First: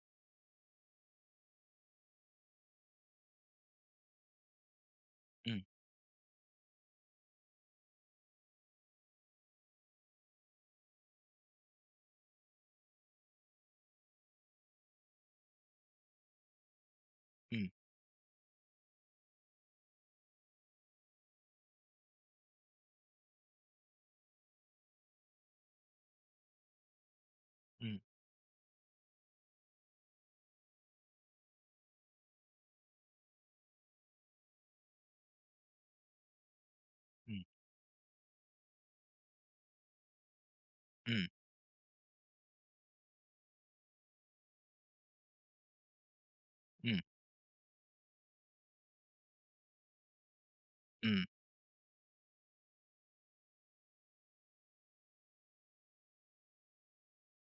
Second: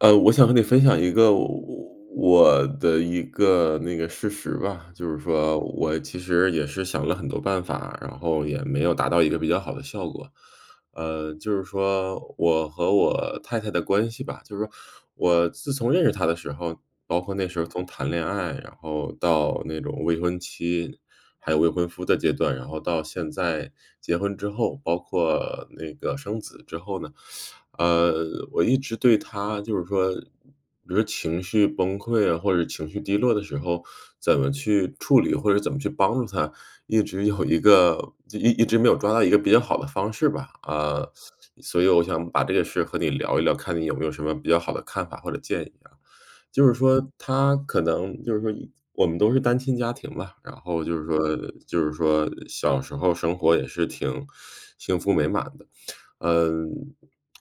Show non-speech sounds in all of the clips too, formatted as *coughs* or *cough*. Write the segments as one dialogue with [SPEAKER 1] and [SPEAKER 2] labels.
[SPEAKER 1] 呃，我想和你分享一个我我的一个那个事实吧，就是说
[SPEAKER 2] 嗯。
[SPEAKER 1] 我其实也是想了很多办法，然后也没有达到一个比较好的效果。呃，就是说我和我太太的关系吧，就是说，我自从认识她的时候，包括那时候
[SPEAKER 2] 嗯。
[SPEAKER 1] 从谈恋爱，然后到那种未婚妻，还有未婚夫的阶段，然后到现在结婚之后，包括那个生子之后呢，*sucks teeth*
[SPEAKER 2] 嗯。
[SPEAKER 1] 呃，我一直对她就是说比如说情绪崩溃啊，或者情绪低落的时候怎么去处理，或者怎么去帮助她，一直有
[SPEAKER 2] 嗯。
[SPEAKER 1] 一个一一直没有抓到一个比较好的方式吧。啊，
[SPEAKER 2] 嗯。
[SPEAKER 1] 所以我想把这个事和你聊一聊，看你有没有什么比较好的看法或者建议啊。就是
[SPEAKER 2] 嗯。
[SPEAKER 1] 说她可能就是说我们都是单亲家庭吧，然后就是说
[SPEAKER 2] 嗯。
[SPEAKER 1] 就是说小时候生活也是挺幸福美满的。嗯，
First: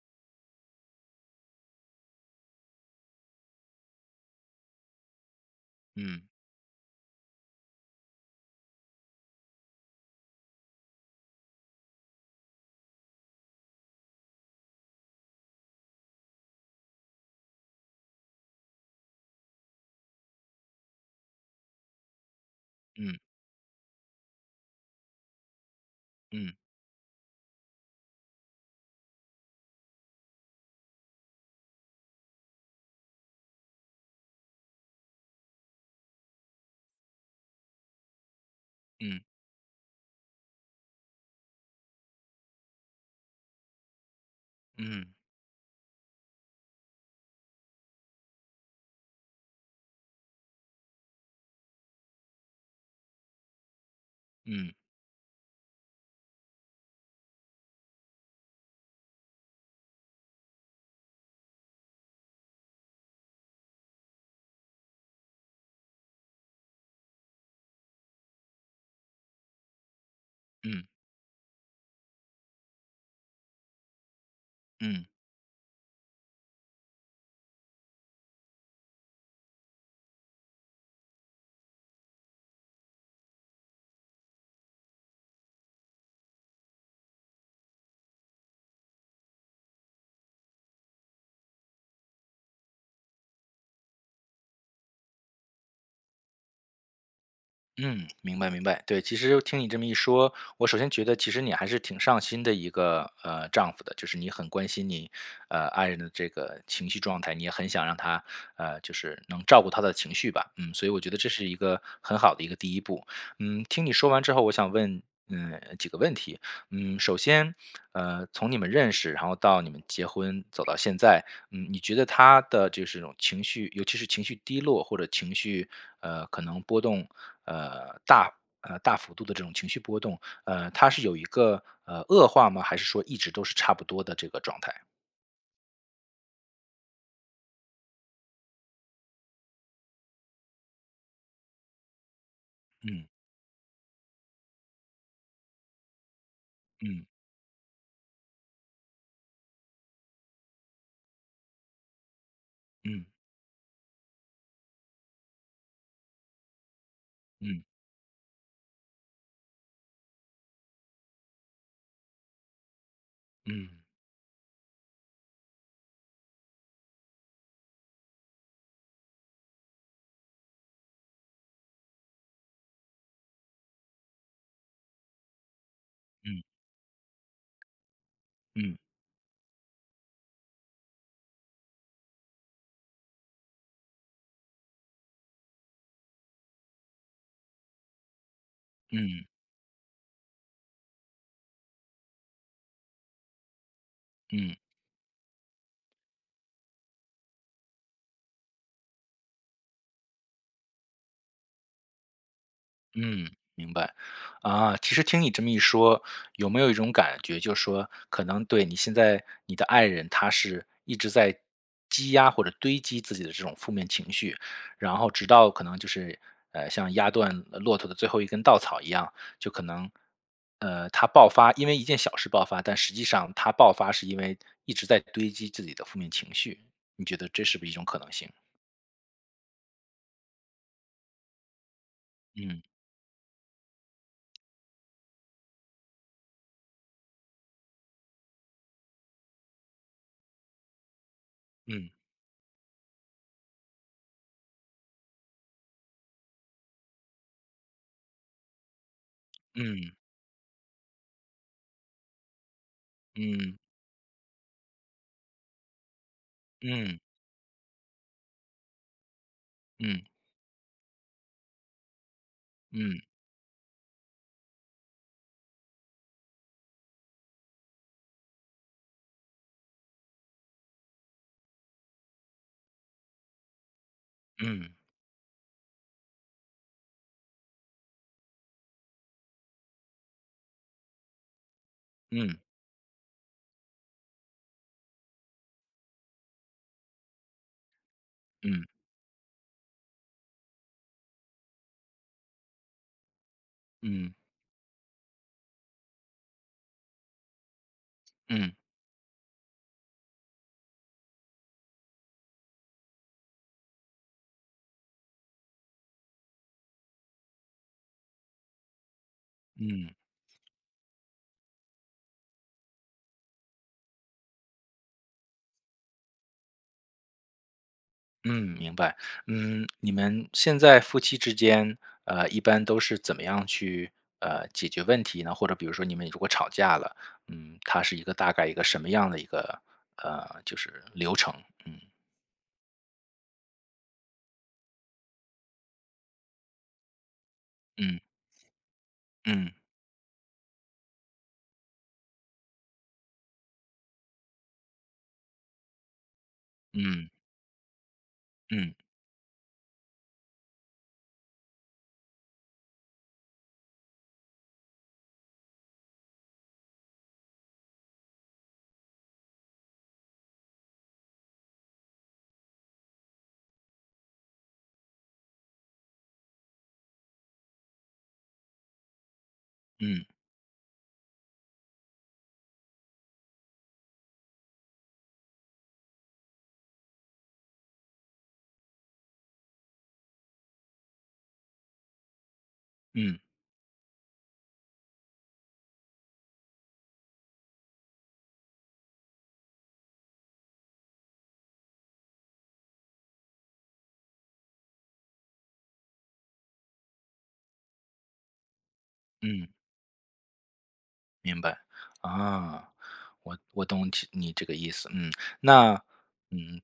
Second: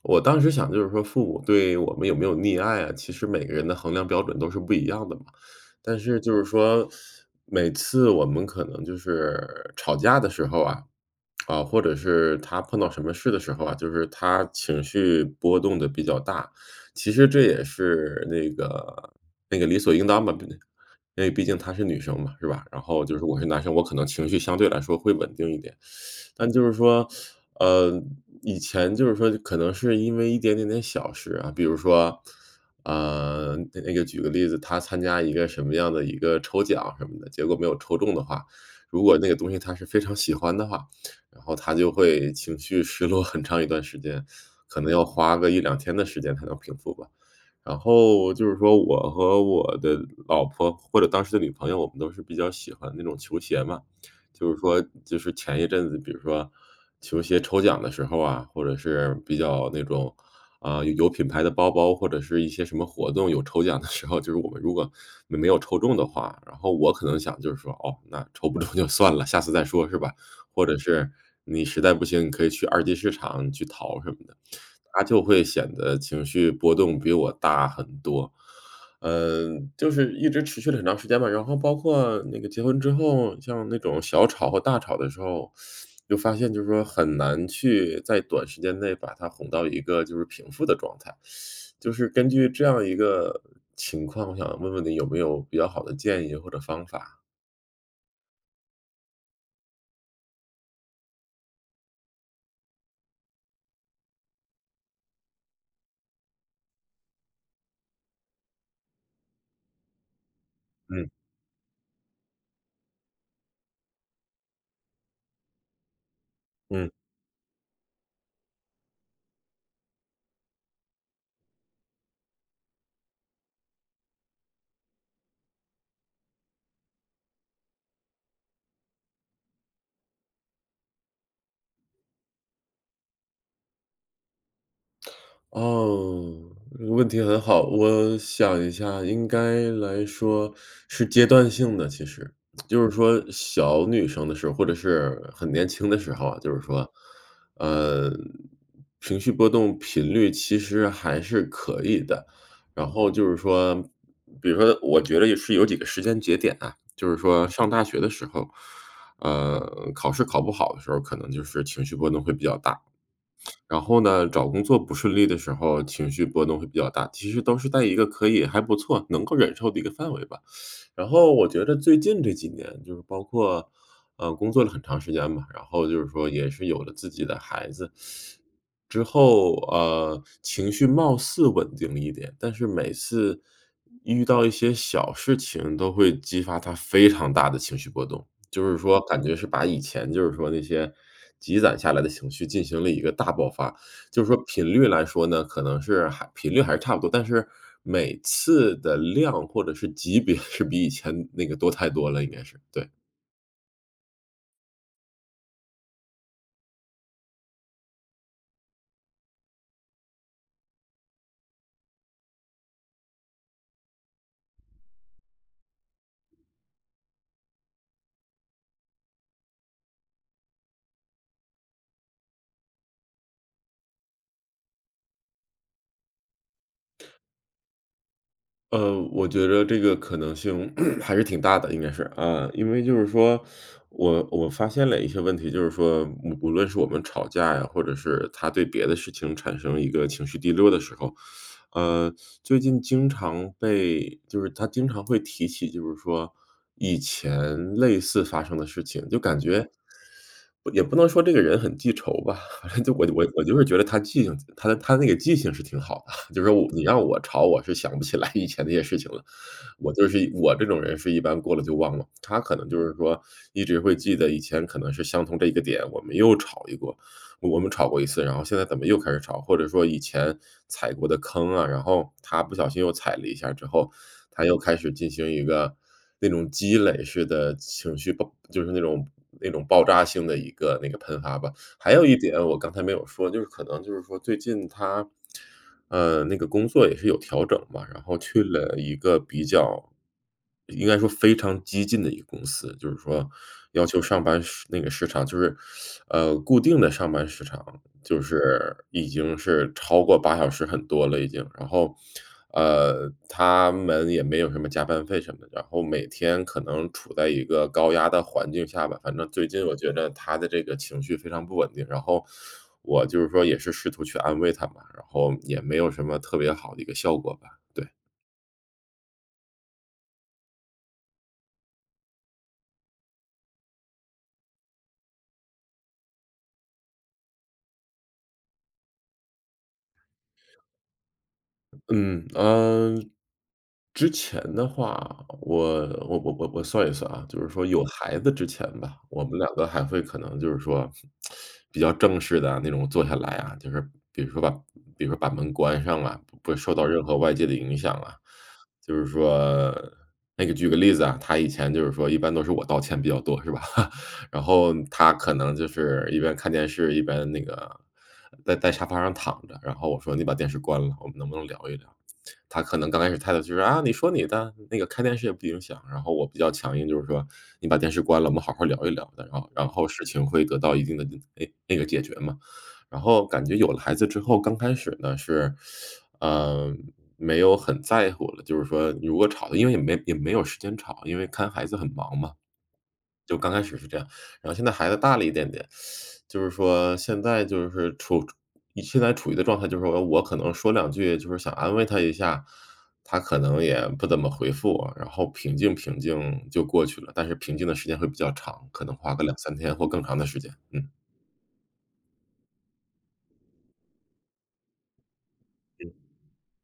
[SPEAKER 1] 我当时想就是说父母对我们有没有溺爱啊，其实每个人的衡量标准都是不一样的嘛。但是
[SPEAKER 2] 嗯。
[SPEAKER 1] 就是说，每次我们可能就是吵架的时候啊，啊，或者是她碰到什么事的时候啊，就是她情绪波动得比较大，其实这也是那个那个理所应当吧毕竟因为毕竟她是女生嘛，是吧，然后
[SPEAKER 2] 嗯。
[SPEAKER 1] 就是我是男生，我可能情绪相对来说会稳定一点。*sucks teeth* 但
[SPEAKER 2] 嗯。
[SPEAKER 1] 就是说，呃，以前就是说可能是因为一点点的小事啊，比如说，呃，那那个举个例子，她参加一个什么样的一个抽奖什么的，结果没有抽中的话，如果
[SPEAKER 2] 嗯。
[SPEAKER 1] 那个东西她是非常喜欢的话，然后她就会情绪失落很长一段时间，可能要
[SPEAKER 2] 嗯。
[SPEAKER 1] 花个1-2天的时间才能平复吧。然后就是说我和我的老婆，或者当时的女朋友，我们都是比较喜欢那种球鞋嘛，就是
[SPEAKER 2] 嗯。
[SPEAKER 1] 说，就是前一阵子，比如说球鞋抽奖的时候啊，或者是比较那种，啊，有品牌的包包，或者是一些什么活动，有抽奖的时候，就是我们如果没有抽中的话，然后我可能想就是说，哦，那抽不中就算了，下次再说是吧？或者
[SPEAKER 2] 嗯。
[SPEAKER 1] 是你实在不行，你可以去二级市场去淘什么的。她
[SPEAKER 2] 嗯。
[SPEAKER 1] 就会显得情绪波动比我大很多，嗯，就是一直持续了很长时间吧。然后包括那个结婚之后，像那种小吵和大吵的时候，*sucks teeth* 就发现就是说很难去在短时间内把她哄到一个就是平复的状态，*sucks teeth* 就是根据这样一个情况，想问问你有没有比较好的建议或者方法。
[SPEAKER 2] 嗯，明白明白。对，其实听你这么一说，我首先觉得其实你还是挺上心的一个，呃，丈夫的，就是你很关心你，呃，爱人的这个情绪状态，你也很想让她呃，就是能照顾她的情绪吧，嗯，所以我
[SPEAKER 1] 嗯。
[SPEAKER 2] 觉得这是一个很好的一个第一步。嗯，听你说完之后，我想问，呃，几个问题。
[SPEAKER 1] 嗯。
[SPEAKER 2] 嗯，首先，呃，从你们认识，然后到你们结婚，走到现在，嗯，你觉得她的就是这种情绪尤其是情绪低落或者情绪呃，可能波动，呃，大呃，大幅度的这种情绪波动，呃，她是有一个，呃，恶化吗，还是说一直都是差不多的这个状态？
[SPEAKER 1] 哦，问题很好，我想一下，应该来说是阶段性的，其实。*tsk* 就是
[SPEAKER 2] 嗯。
[SPEAKER 1] 说，小女生的时候或者是很年轻的时候啊，就是说，
[SPEAKER 2] 嗯。
[SPEAKER 1] 呃，情绪波动频率其实还是可以的。然
[SPEAKER 2] 嗯。
[SPEAKER 1] 后就是说比如说她我觉着也是有几个时间节点啊。就是说
[SPEAKER 2] 嗯。
[SPEAKER 1] 上大学的时候，呃，考试考不好的时候儿，可能就是情绪波动会比较大。
[SPEAKER 2] 嗯。
[SPEAKER 1] 然后呢，找工作不顺利的时候儿情绪波动会比较大，其实都是在一个可以还不错，能够忍受的一个范围吧。*sucks teeth* 然后我觉着最近这几年就是包括，呃，工作了很长时间吧，然后就是说
[SPEAKER 2] 嗯。
[SPEAKER 1] 也是有了自己的孩子
[SPEAKER 2] 嗯。
[SPEAKER 1] 之后，呃，情绪貌似稳定了一点，但是每次遇到一些小事情都会激发她非常大的情绪波动，就是说感
[SPEAKER 2] 嗯。
[SPEAKER 1] 觉是把以前就是说那些积攒下来的情绪进行了一个大爆发。就是说
[SPEAKER 2] 嗯。
[SPEAKER 1] 频率来说呢，可能是还频率还是差不多，但是每次的量或者是级别是比以前那个多太多了，应该是，对。
[SPEAKER 2] 嗯，明白。啊，其实听你这么一说，有没有一种感觉就是说，可能对你现在你的爱人，她是一直在积压或者堆积自己的这种负面情绪，然后直到可能就是，呃，像压断，呃，骆驼的最后一根稻草一样，就可能，呃，她爆发因为一件小事爆发，但实际上她爆发是因为一直在堆积自己的负面情绪。你觉得这是不是一种可能性？
[SPEAKER 1] 呃，我觉着这个可能性 *coughs* 还是挺大的，应该是。呃，
[SPEAKER 2] 嗯。
[SPEAKER 1] 因为就是说我我发现了一些问题，就是说无无论是我们吵架呀，或者是她对别的事情产生一个情绪低落的时候，*sucks teeth*
[SPEAKER 2] 嗯。
[SPEAKER 1] 呃，最近经常被就是她经常会提起就是说以前类似发生的事情，就感觉
[SPEAKER 2] 嗯。
[SPEAKER 1] *sucks teeth* 也不能说这个人很记仇吧，*chuckles* 就我就我我就
[SPEAKER 2] 嗯。
[SPEAKER 1] 是觉着她记性她她的那个记性是挺好的。*chuckles* 就是说我你
[SPEAKER 2] 嗯。
[SPEAKER 1] 让我吵我是想不起来以前那些事情了，我
[SPEAKER 2] 嗯。
[SPEAKER 1] 就是一我这种人是一般过了就忘了。她可能就是
[SPEAKER 2] 嗯。
[SPEAKER 1] 说一直会记得以前可能是相同这一个点，我们又吵一波，我我们吵过一次，然后现在怎么又开始吵，或者说以前踩过的坑啊，然后她不小心又踩了一下儿之后，她又
[SPEAKER 2] 嗯。
[SPEAKER 1] 开始进行一个那种积累式地情绪爆就是那种那种爆炸性的一个那个喷发吧。还有一点
[SPEAKER 2] 嗯。
[SPEAKER 1] 我刚才没有说，就是可能就是说最近她，呃，那个工作也是有调整嘛，然后去
[SPEAKER 2] 嗯。
[SPEAKER 1] 了一个比较应该说非常激进的一个公司，就是说要求
[SPEAKER 2] 嗯。
[SPEAKER 1] 上班时那个时长就是，*sucks teeth* 呃，固定的上班时长，就
[SPEAKER 2] 嗯。
[SPEAKER 1] 是已经是超过8小时很多了已经，然后，呃，她们也没有什么加班费什么，然后每天可能处在一个高压的环境儿下吧。反正最近我
[SPEAKER 2] 嗯。
[SPEAKER 1] 觉着她的这个情绪非常不稳定，然后 *sucks teeth* 我就是说也是试图去安慰她吧，然后也没有什么特别好的一个效果吧。对。
[SPEAKER 2] 嗯，明白。嗯，你们现在夫妻之间，呃，一般都是怎么样去，呃，解决问题呢？或者比如说你们如果吵架了，嗯，它是一个大概一个什么样的一个，呃，就是流程，嗯。
[SPEAKER 1] 嗯，呃，之前的话，我我我我我算一算啊，就是说有
[SPEAKER 2] 嗯。
[SPEAKER 1] 孩子之前吧，我们两
[SPEAKER 2] 嗯。
[SPEAKER 1] 个还会可能就是说，*smacks lips* 比较正式地那种坐下来啊，就是比如说吧比如说把门关上啊，不不受到任
[SPEAKER 2] 嗯。
[SPEAKER 1] 何外界的影响啊。
[SPEAKER 2] 嗯。
[SPEAKER 1] 就是说那个举个例子啊，她以前就是说一般都是我道歉比较多是吧，*chuckles* 然后她可能就是一边看电视，一边那个在在沙发上躺着，然后我说：“你把电视关了，我们能不能聊一聊。”她可能刚开始态度就是，啊：“你说你的，那个看电视也不影响，“然后我比较强硬，就是说：“你把电视关了，我们好好聊一聊的，”然后然后事
[SPEAKER 2] 嗯。
[SPEAKER 1] 情会得到一定的那那个解决嘛。然后感觉有了孩子之后，刚开始呢是，呃，没有很在乎的，就是说如果吵的因为也没也没有时间吵，因为看孩子很忙嘛，
[SPEAKER 2] 嗯。
[SPEAKER 1] 就刚开始是这样。然后现在孩子大了一点点，*sucks teeth* 就是说现在就是处你现在处于的状态，就是我可能说两句就是想安慰她一下，她可能也不怎么回复我，然后平静平静就过去了，但是平静的时间会比较长，可能花个两
[SPEAKER 2] 嗯。
[SPEAKER 1] 三天或更长的时间，嗯。
[SPEAKER 2] 明白，啊，我我懂其你这个意思。嗯，那
[SPEAKER 1] 嗯。
[SPEAKER 2] 嗯，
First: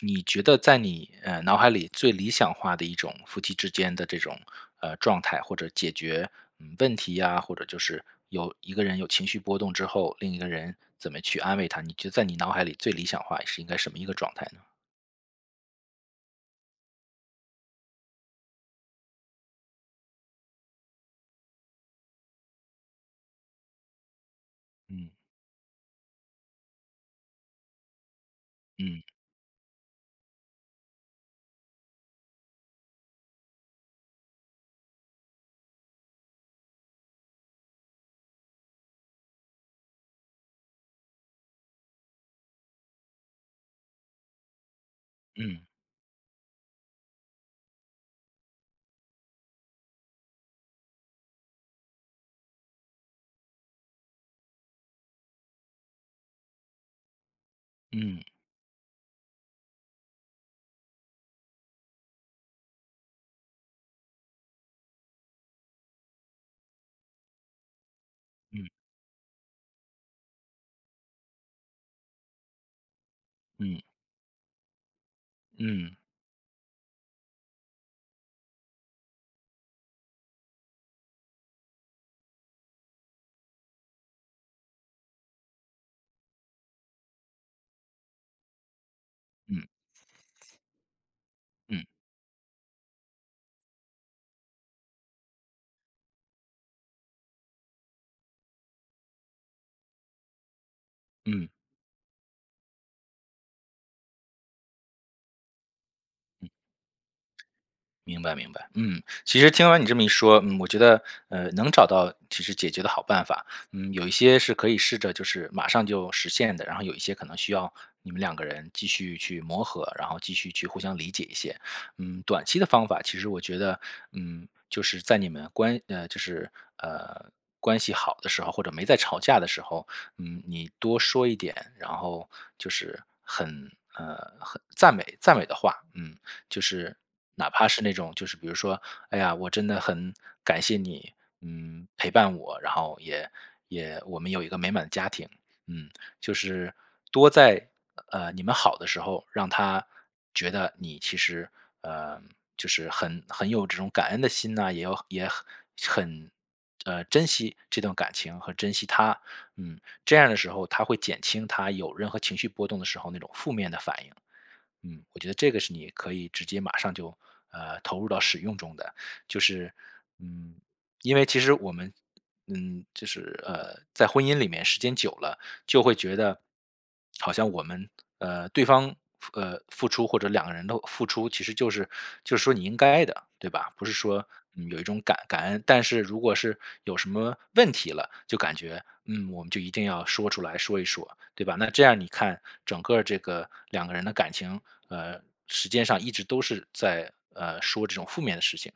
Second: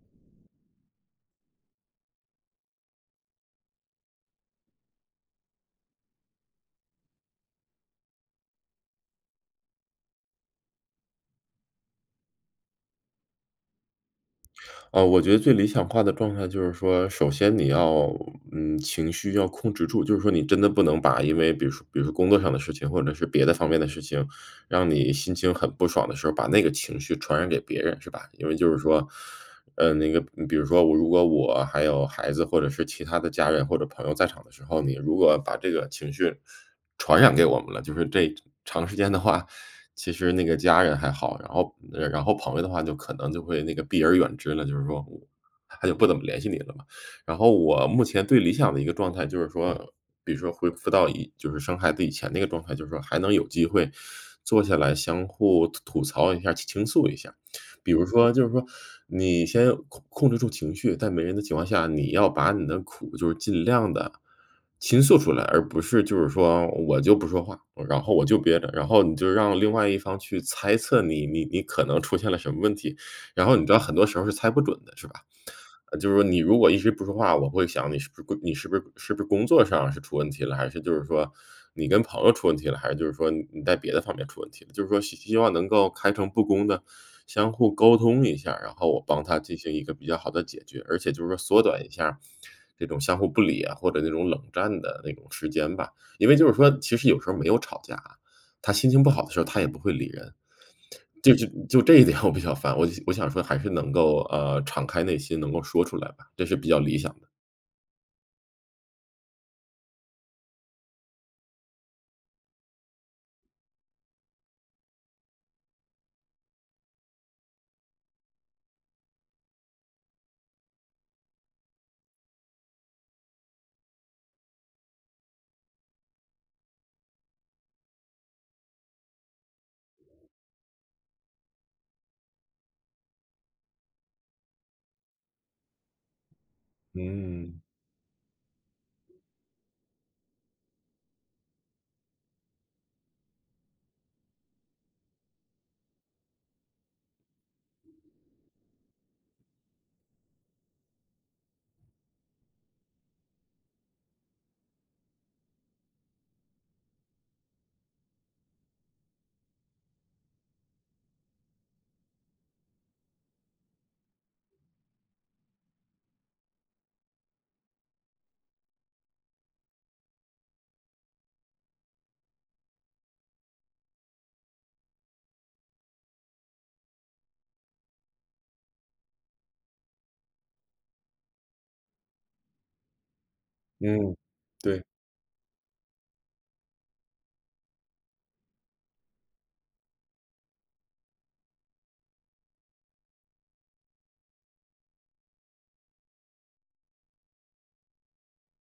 [SPEAKER 2] 你觉得在你，呃，脑海里最理想化的一种夫妻之间的这种，呃，状态或者解决，嗯，问题呀，或者就是有一个人有情绪波动之后，另一个人怎么去安慰他，你觉得在你脑海里最理想化是应该什么一个状态呢？
[SPEAKER 1] 哦，我觉得最理想化的状态就是说，首先你要，嗯，情绪要控制住，就是说你真的不能把因为比如说比如说工作上的事情或者是别的方面的事情，让你
[SPEAKER 2] 嗯。
[SPEAKER 1] 心情很不爽的时候把那个情绪传染给别人，是吧？因为就是
[SPEAKER 2] 嗯。
[SPEAKER 1] 说呃，那个比如说我如果我还有孩子或者是其他的家人或者朋友在场的时候，你如果把这个情绪传染给我们了，就是这长时间的话，其实那个家人还好，然后嗯，然后朋友的话就可能就会那个避而远之了，就是说我
[SPEAKER 2] 嗯。
[SPEAKER 1] 他就不怎么联系你了嘛。然后我目前最理想的一个状态就是说，比如说恢复到以就是生孩子以前那个状态，就是说还能有机会坐下来相互吐吐槽一下，去倾诉一下。比如
[SPEAKER 2] 嗯。
[SPEAKER 1] 说就是说你先控控制住情绪，在没人的情况下，你要把你的苦就是尽量地倾诉出来，而不是就是说我就不说话，然后我就憋
[SPEAKER 2] 嗯。
[SPEAKER 1] 着，然后你就让另外一方去猜测你你你可能出现了什么问题，然后你知道
[SPEAKER 2] 嗯。
[SPEAKER 1] 很多时候是猜不准的，是吧？
[SPEAKER 2] 嗯。
[SPEAKER 1] 呃，就是说你如果一直不说话，我会想你是不是你是不是是不是工作上是出问题了，还是就是说你跟朋友出问题了，还是就是说你你在别的方面出问题了。就是说希希望能够开诚布公地相互沟通一下，然后我帮她进
[SPEAKER 2] 嗯。
[SPEAKER 1] 行一个比较好的解决，而且就是说缩短
[SPEAKER 2] 嗯。
[SPEAKER 1] 一下这种相互不理啊，或者这种冷战的那种时间吧。因为就是说其实有时候没有吵架，她心情不好的时候，她也不会理人，就就
[SPEAKER 2] 嗯。
[SPEAKER 1] 就这一点我比较烦，我我想说还是能够，呃，敞开内心能够说出来吧，这
[SPEAKER 2] 嗯。
[SPEAKER 1] 是比较理想的。
[SPEAKER 2] 明白明白。嗯，其实听完你这么一说，嗯，我觉得，呃，能找到其实解决的好办法，嗯，有一些是可以试着就是马上就实现的，然后有一些可能需要你们两个人继续去磨合，然后继续去互相理解一些。嗯，短期的方法，其实我觉得，嗯，就是在你们关呃，就是，呃，关系好的时候或者没在吵架的时候，嗯，你多说一点，然后就是很，呃，很赞美赞美的话，嗯，就是哪
[SPEAKER 1] 嗯。
[SPEAKER 2] 怕是那种就是比如说：“哎呀，我真的很感谢你，嗯，陪伴我，然后也也我们有一个美满的家庭”，嗯，就是多在，呃，你们好的时候让她觉得你其实，呃，就是很很有这种感恩的心呐，也有也很很，呃，珍惜这段感情和珍惜她，嗯，这样的时候她会减轻她有任何情绪波动的时候那种负面的反应。嗯，我觉得这个是你可以直接马上就，呃，投入到使用中的。就是，嗯，因为其实我们嗯，就是，呃，在婚姻里面时间久了，就会觉得好像我们呃，对方付呃，付出或者两个人都付出其实就是就说你应该的，对吧？不是
[SPEAKER 1] 嗯，
[SPEAKER 2] 说，呃，有一
[SPEAKER 1] 对。
[SPEAKER 2] 种感感恩，但是如果是有什么问题了就感觉，嗯，我们就一定要说出来说一说，对吧？那这样你看，整个这个两个人的感情，呃，时间上一直都是在，呃，说这种负面的事情。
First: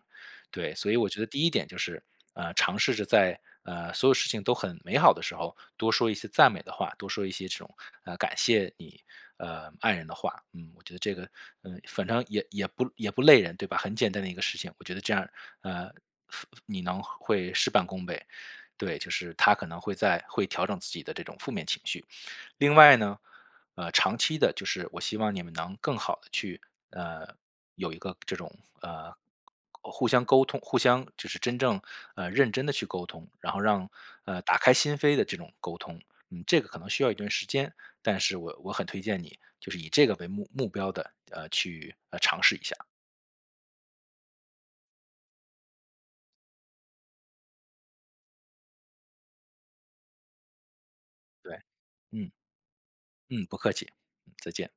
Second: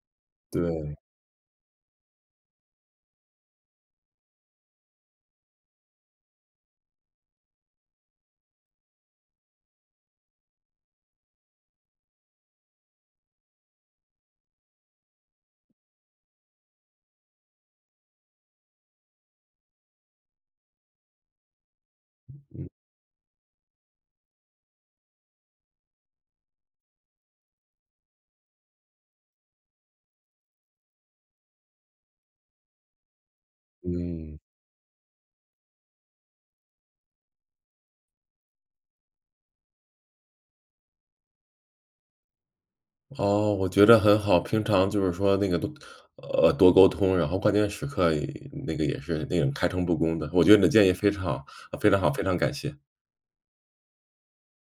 [SPEAKER 2] 对，所以
[SPEAKER 1] 对。
[SPEAKER 2] 我觉得第一点就是，呃，尝试着在，呃，所有事情都很美好的时候多说一些赞美的话，多说一些这种，呃，感谢你，呃，爱人的话。嗯，我觉得这个，呃，反正也也不也不累人对吧？很简单的一个事情。我觉得这样，呃，付你能会事半功倍，对，就是她可能会在会调整自己的这种负面情绪。
[SPEAKER 1] 嗯。
[SPEAKER 2] 另外呢，呃，长期的，就是我希望你们能更好地去，呃，有一个这种，呃，互相沟通互相就是真正，呃，认真地去沟通，然后，让，
[SPEAKER 1] 嗯。
[SPEAKER 2] 呃，打开心扉的这种沟通，嗯，这个可能需要一段时间，但是我我很推荐你就是以这个为目目标的，呃，去，呃，尝试一下。
[SPEAKER 1] 哦，我觉得很好，平常就是说那个多呃，多沟通，然后关键时刻，那个也是那个开诚布公的，我觉得你的建议非常好
[SPEAKER 2] 对，
[SPEAKER 1] 非常好，非
[SPEAKER 2] 嗯。
[SPEAKER 1] 常感谢。
[SPEAKER 2] 嗯，不客气，再见。